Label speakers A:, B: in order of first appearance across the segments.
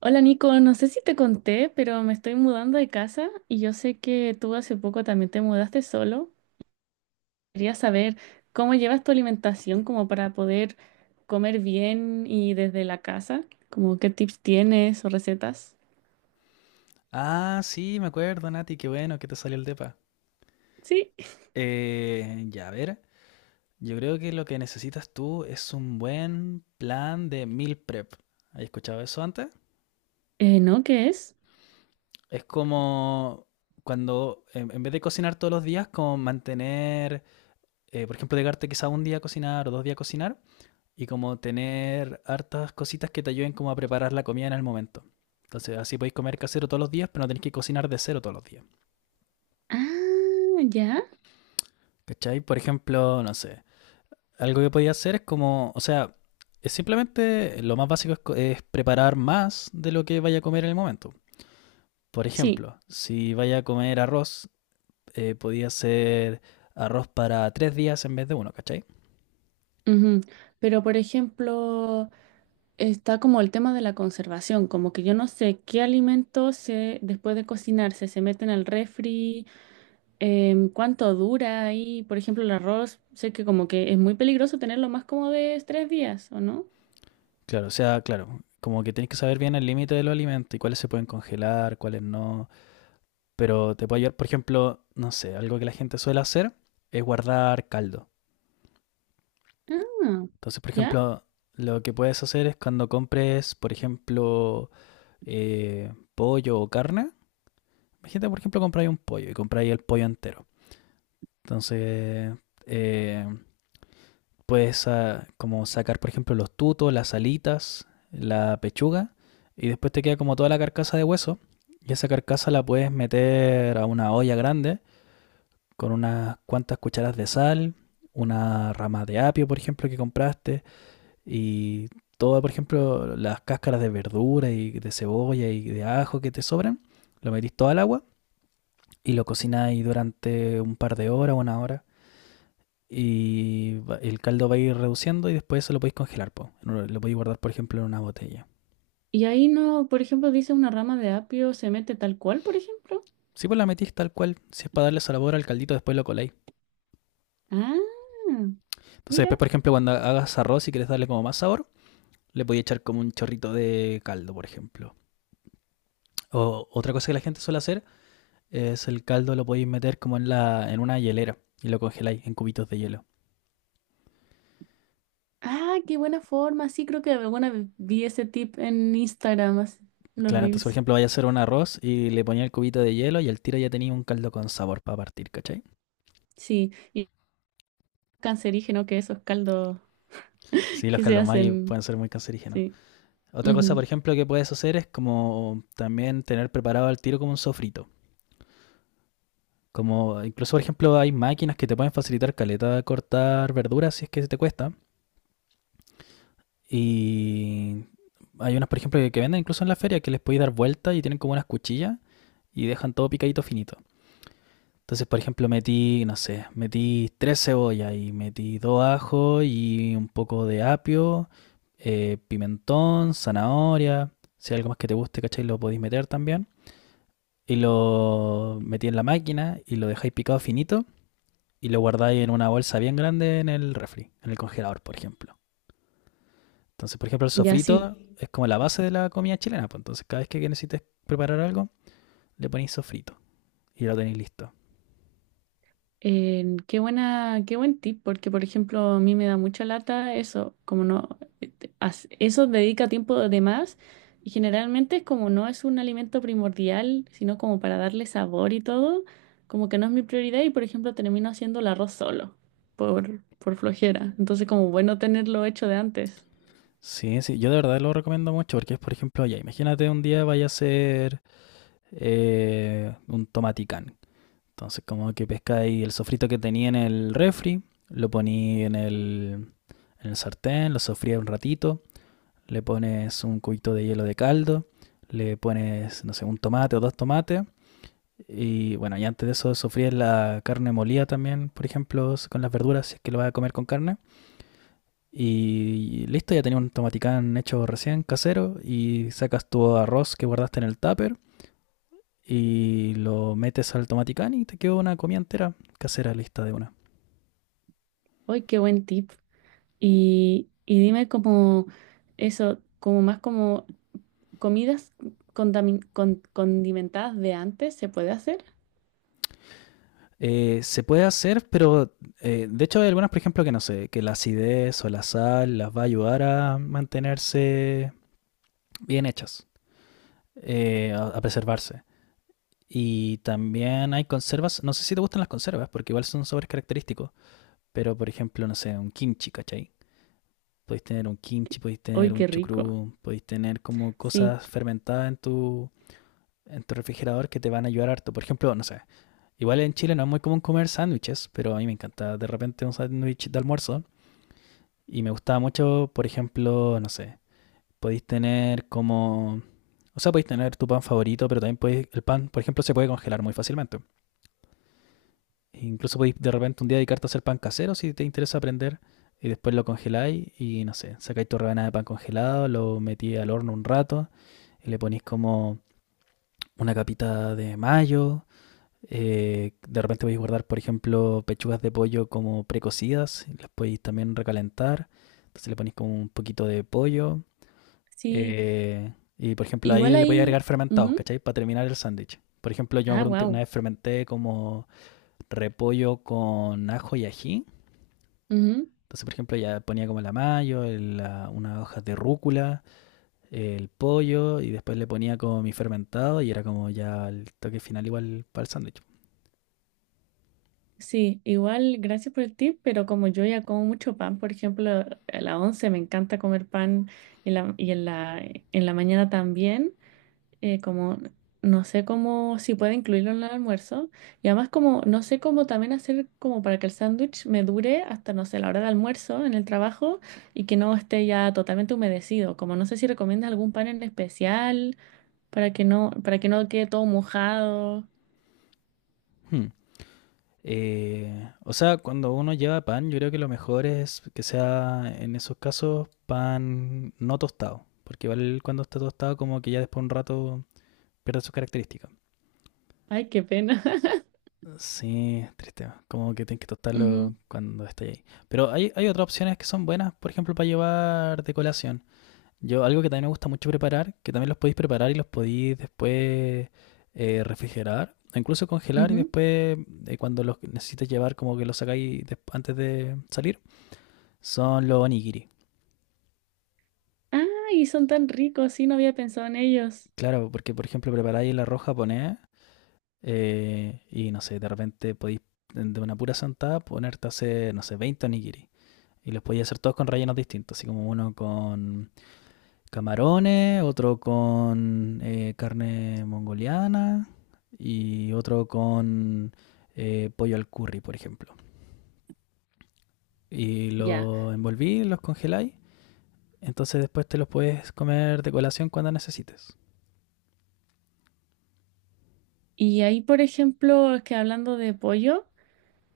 A: Hola Nico, no sé si te conté, pero me estoy mudando de casa y yo sé que tú hace poco también te mudaste solo. Quería saber cómo llevas tu alimentación como para poder comer bien y desde la casa, como qué tips tienes o recetas.
B: Ah, sí, me acuerdo, Nati, qué bueno que te salió el depa.
A: Sí.
B: Ya, a ver, yo creo que lo que necesitas tú es un buen plan de meal prep. ¿Has escuchado eso antes?
A: ¿No? ¿Qué es?
B: Es como cuando, en vez de cocinar todos los días, como mantener, por ejemplo, dejarte quizá un día a cocinar o dos días a cocinar, y como tener hartas cositas que te ayuden como a preparar la comida en el momento. Entonces, así podéis comer casero todos los días, pero no tenéis que cocinar de cero todos los días.
A: Ah, ya.
B: ¿Cachai? Por ejemplo, no sé, algo que podía hacer es como, o sea, es simplemente lo más básico es, es preparar más de lo que vaya a comer en el momento. Por
A: Sí.
B: ejemplo, si vaya a comer arroz, podía hacer arroz para tres días en vez de uno, ¿cachai?
A: Ujú. Pero por ejemplo, está como el tema de la conservación, como que yo no sé qué alimentos después de cocinarse se meten al refri. ¿Cuánto dura ahí? Por ejemplo, el arroz, sé que como que es muy peligroso tenerlo más como de tres días, ¿o no?
B: Claro, o sea, claro, como que tienes que saber bien el límite de los alimentos y cuáles se pueden congelar, cuáles no. Pero te puede ayudar, por ejemplo, no sé, algo que la gente suele hacer es guardar caldo.
A: Ah,
B: Entonces, por
A: ¿ya?
B: ejemplo, lo que puedes hacer es cuando compres, por ejemplo, pollo o carne. Imagínate, por ejemplo, compráis un pollo y compráis el pollo entero. Entonces, eh, puedes como sacar, por ejemplo, los tutos, las alitas, la pechuga, y después te queda como toda la carcasa de hueso. Y esa carcasa la puedes meter a una olla grande con unas cuantas cucharas de sal, una rama de apio, por ejemplo, que compraste, y todas, por ejemplo, las cáscaras de verdura y de cebolla y de ajo que te sobran, lo metís todo al agua y lo cocináis durante un par de horas, una hora, y el caldo va a ir reduciendo y después eso lo podéis congelar, po. Lo podéis guardar, por ejemplo, en una botella.
A: Y ahí no, por ejemplo, dice una rama de apio se mete tal cual, por ejemplo.
B: Si vos la metís tal cual, si es para darle sabor al caldito, después lo coláis.
A: Ah,
B: Entonces después,
A: mira.
B: por ejemplo, cuando hagas arroz y quieres darle como más sabor, le podéis echar como un chorrito de caldo, por ejemplo. O otra cosa que la gente suele hacer es el caldo lo podéis meter como en en una hielera y lo congeláis en cubitos de hielo.
A: Ah, qué buena forma. Sí, creo que alguna vez vi ese tip en Instagram, así, en los
B: Claro, entonces por
A: Reels.
B: ejemplo vaya a hacer un arroz y le ponía el cubito de hielo y al tiro ya tenía un caldo con sabor para partir, ¿cachai?
A: Sí, y cancerígeno que esos caldos
B: Sí, los
A: que se
B: caldos caldomagi
A: hacen.
B: pueden ser muy cancerígenos.
A: Sí.
B: Otra cosa,
A: Ujú.
B: por ejemplo, que puedes hacer es como también tener preparado al tiro como un sofrito. Como incluso, por ejemplo, hay máquinas que te pueden facilitar caleta de cortar verduras si es que te cuesta. Y hay unas, por ejemplo, que venden incluso en la feria que les podéis dar vuelta y tienen como unas cuchillas y dejan todo picadito finito. Entonces, por ejemplo, metí, no sé, metí tres cebollas y metí dos ajos y un poco de apio, pimentón, zanahoria. Si hay algo más que te guste, ¿cachai? Lo podéis meter también. Y lo metí en la máquina y lo dejáis picado finito y lo guardáis en una bolsa bien grande en el refri, en el congelador, por ejemplo. Entonces, por ejemplo, el
A: Ya, sí.
B: sofrito es como la base de la comida chilena. Pues entonces, cada vez que necesites preparar algo, le ponéis sofrito y lo tenéis listo.
A: Qué buena, qué buen tip, porque por ejemplo a mí me da mucha lata eso, como no, eso dedica tiempo de más y generalmente es como no es un alimento primordial, sino como para darle sabor y todo, como que no es mi prioridad y por ejemplo termino haciendo el arroz solo por flojera, entonces como bueno tenerlo hecho de antes.
B: Sí, sí, yo de verdad lo recomiendo mucho porque es, por ejemplo, ya imagínate un día vaya a hacer un tomaticán. Entonces, como que pescáis el sofrito que tenía en el refri, lo poní en en el sartén, lo sofría un ratito, le pones un cubito de hielo de caldo, le pones, no sé, un tomate o dos tomates. Y bueno, y antes de eso sofríes la carne molida también, por ejemplo, con las verduras, si es que lo vas a comer con carne. Y listo, ya tenías un tomaticán hecho recién casero y sacas tu arroz que guardaste en el tupper y lo metes al tomaticán y te quedó una comida entera casera lista de una.
A: Hoy qué buen tip. Y dime como eso, como más como comidas condimentadas de antes, ¿se puede hacer?
B: Se puede hacer, pero de hecho hay algunas, por ejemplo, que no sé, que la acidez o la sal las va a ayudar a mantenerse bien hechas, a preservarse. Y también hay conservas, no sé si te gustan las conservas, porque igual son sabores característicos, pero por ejemplo, no sé, un kimchi, ¿cachai? Podéis tener un kimchi, podéis
A: Uy,
B: tener
A: qué
B: un
A: rico.
B: chucrú, podéis tener como
A: Sí,
B: cosas fermentadas en en tu refrigerador que te van a ayudar harto. Por ejemplo, no sé, igual en Chile no es muy común comer sándwiches, pero a mí me encanta de repente un sándwich de almuerzo. Y me gustaba mucho, por ejemplo, no sé, podéis tener como... O sea, podéis tener tu pan favorito, pero también podéis, el pan, por ejemplo, se puede congelar muy fácilmente. E incluso podéis de repente un día dedicarte a hacer pan casero si te interesa aprender. Y después lo congeláis y no sé, sacáis tu rebanada de pan congelado, lo metí al horno un rato y le ponéis como una capita de mayo. De repente podéis guardar, por ejemplo, pechugas de pollo como precocidas, y las podéis también recalentar. Entonces le ponéis como un poquito de pollo.
A: sí.
B: eh, y por ejemplo, ahí
A: Igual
B: le podéis
A: ahí.
B: agregar fermentados,
A: Ujú.
B: ¿cachai? Para terminar el sándwich. Por ejemplo, yo me
A: Ah,
B: acuerdo una
A: wow.
B: vez fermenté como repollo con ajo y ají. Entonces, por ejemplo, ya ponía como la mayo, unas hojas de rúcula, el pollo y después le ponía como mi fermentado y era como ya el toque final igual para el sándwich.
A: Sí, igual gracias por el tip, pero como yo ya como mucho pan, por ejemplo, a la once me encanta comer pan y en la mañana también, como no sé cómo, si puedo incluirlo en el almuerzo, y además como no sé cómo también hacer como para que el sándwich me dure hasta, no sé, la hora de almuerzo en el trabajo y que no esté ya totalmente humedecido, como no sé si recomiendas algún pan en especial para que no quede todo mojado.
B: Hmm. O sea, cuando uno lleva pan, yo creo que lo mejor es que sea en esos casos pan no tostado, porque igual cuando está tostado como que ya después de un rato pierde sus características.
A: Ay, qué pena.
B: Sí, triste, como que tienes que
A: Ujú,
B: tostarlo cuando está ahí. Pero hay otras opciones que son buenas, por ejemplo, para llevar de colación. Yo, algo que también me gusta mucho preparar, que también los podéis preparar y los podéis después refrigerar, o incluso congelar y
A: ujú.
B: después cuando los necesites llevar como que los sacáis antes de salir, son los onigiri.
A: Ah, y son tan ricos, sí, no había pensado en ellos.
B: Claro, porque por ejemplo preparáis el arroz japonés y no sé, de repente podéis de una pura sentada ponerte a hacer, no sé, 20 onigiri. Y los podéis hacer todos con rellenos distintos, así como uno con camarones, otro con carne mongoliana y otro con pollo al curry, por ejemplo. Y
A: Ya.
B: los envolví, los congeláis. Entonces después te los puedes comer de colación cuando necesites.
A: Y ahí, por ejemplo, es que hablando de pollo,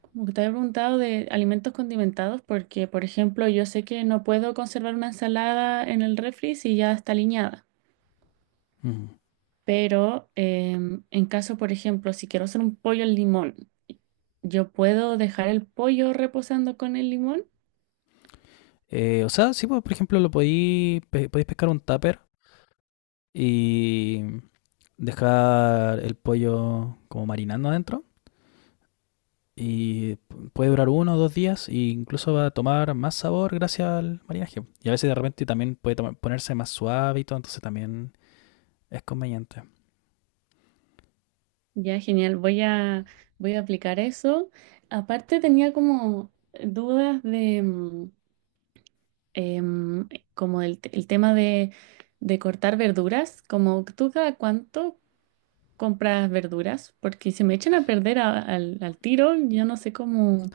A: como que te había preguntado de alimentos condimentados, porque, por ejemplo, yo sé que no puedo conservar una ensalada en el refri si ya está aliñada.
B: Ujú.
A: Pero en caso, por ejemplo, si quiero hacer un pollo al limón, ¿yo puedo dejar el pollo reposando con el limón?
B: O sea, sí, pues, por ejemplo, lo podéis podéis pescar un tupper y dejar el pollo como marinando adentro. Y puede durar uno o dos días e incluso va a tomar más sabor gracias al marinaje. Y a veces de repente también puede ponerse más suave y todo, entonces también es conveniente.
A: Ya, genial. Voy a aplicar eso. Aparte tenía como dudas de em, como el tema de cortar verduras. Como tú cada cuánto compras verduras, porque se me echan a perder al tiro, yo no sé cómo,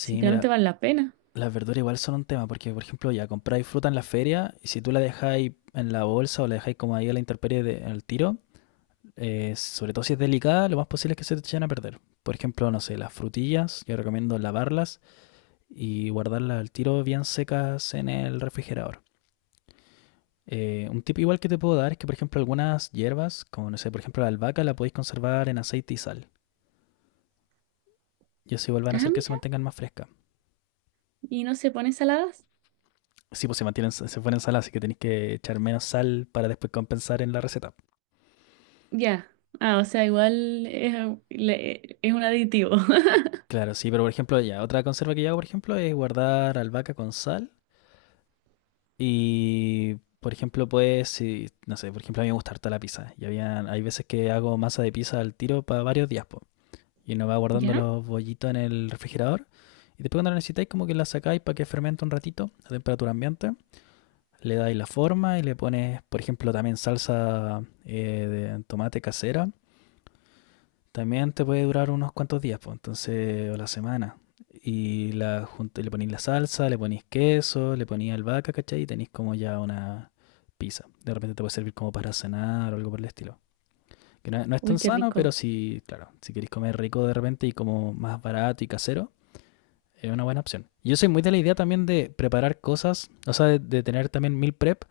A: si finalmente
B: mira,
A: vale la pena.
B: las verduras igual son un tema, porque por ejemplo ya compráis fruta en la feria y si tú la dejáis en la bolsa o la dejáis como ahí a la intemperie en el tiro, sobre todo si es delicada, lo más posible es que se te echen a perder. Por ejemplo, no sé, las frutillas, yo recomiendo lavarlas y guardarlas al tiro bien secas en el refrigerador. Un tip igual que te puedo dar es que, por ejemplo, algunas hierbas, como no sé, por ejemplo la albahaca, la podéis conservar en aceite y sal. Y así vuelvan a
A: Ah,
B: hacer que se
A: mira.
B: mantengan más frescas.
A: ¿Y no se pone saladas?
B: Sí, pues se mantienen, se fueron en sal, así que tenéis que echar menos sal para después compensar en la receta.
A: Ya. Ah, o sea, igual es, es un aditivo.
B: Claro, sí, pero por ejemplo, ya, otra conserva que yo hago, por ejemplo, es guardar albahaca con sal. Y, por ejemplo, pues, si, no sé, por ejemplo, a mí me gusta harta la pizza. Y había, hay veces que hago masa de pizza al tiro para varios días, po. Y uno va guardando
A: ¿Ya?
B: los bollitos en el refrigerador. Y después cuando lo necesitáis, como que la sacáis para que fermente un ratito a temperatura ambiente. Le dais la forma y le pones, por ejemplo, también salsa de tomate casera. También te puede durar unos cuantos días, pues, entonces, o la semana. Y le ponéis la salsa, le ponéis queso, le ponéis albahaca, ¿cachai? Y tenéis como ya una pizza. De repente te puede servir como para cenar o algo por el estilo. Que no, no es tan
A: Uy, qué
B: sano, pero
A: rico.
B: sí, claro, si queréis comer rico de repente y como más barato y casero, es una buena opción. Yo soy muy de la idea también de preparar cosas, o sea, de tener también meal prep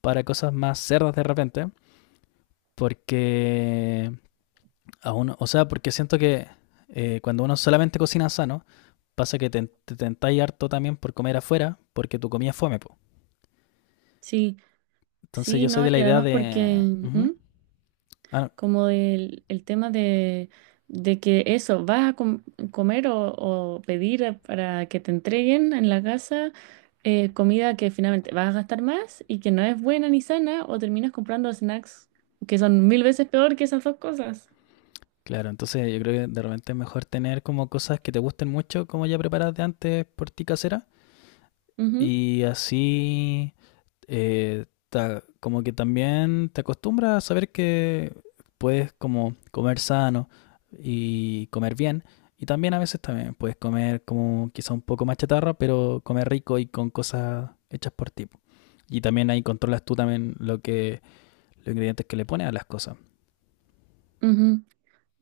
B: para cosas más cerdas de repente, porque aún, o sea, porque siento que cuando uno solamente cocina sano, pasa que te tentáis harto también por comer afuera, porque tu comida es fome, po.
A: Sí,
B: Entonces
A: sí,
B: yo soy
A: no,
B: de la
A: y
B: idea
A: además porque...
B: de...
A: ¿Mm?
B: Ujú. Ah, no.
A: Como el tema de que eso, comer o pedir para que te entreguen en la casa comida que finalmente vas a gastar más y que no es buena ni sana, o terminas comprando snacks que son 1000 veces peor que esas dos cosas.
B: Claro, entonces yo creo que de repente es mejor tener como cosas que te gusten mucho, como ya preparadas de antes por ti casera,
A: Ujú,
B: y así como que también te acostumbras a saber que puedes como comer sano y comer bien. Y también a veces también puedes comer como quizá un poco más chatarra, pero comer rico y con cosas hechas por ti. Y también ahí controlas tú también lo que, los ingredientes que le pones a las cosas.
A: ujú.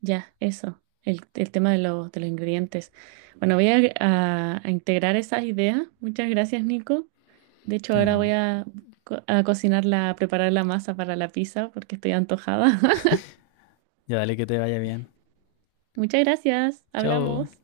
A: Ya, eso, el tema de los ingredientes. Bueno, voy a integrar esas ideas. Muchas gracias, Nico. De hecho, ahora
B: Ya,
A: voy a, co- a cocinar a preparar la masa para la pizza porque estoy antojada.
B: ya dale que te vaya bien.
A: Muchas gracias.
B: Chao.
A: Hablamos.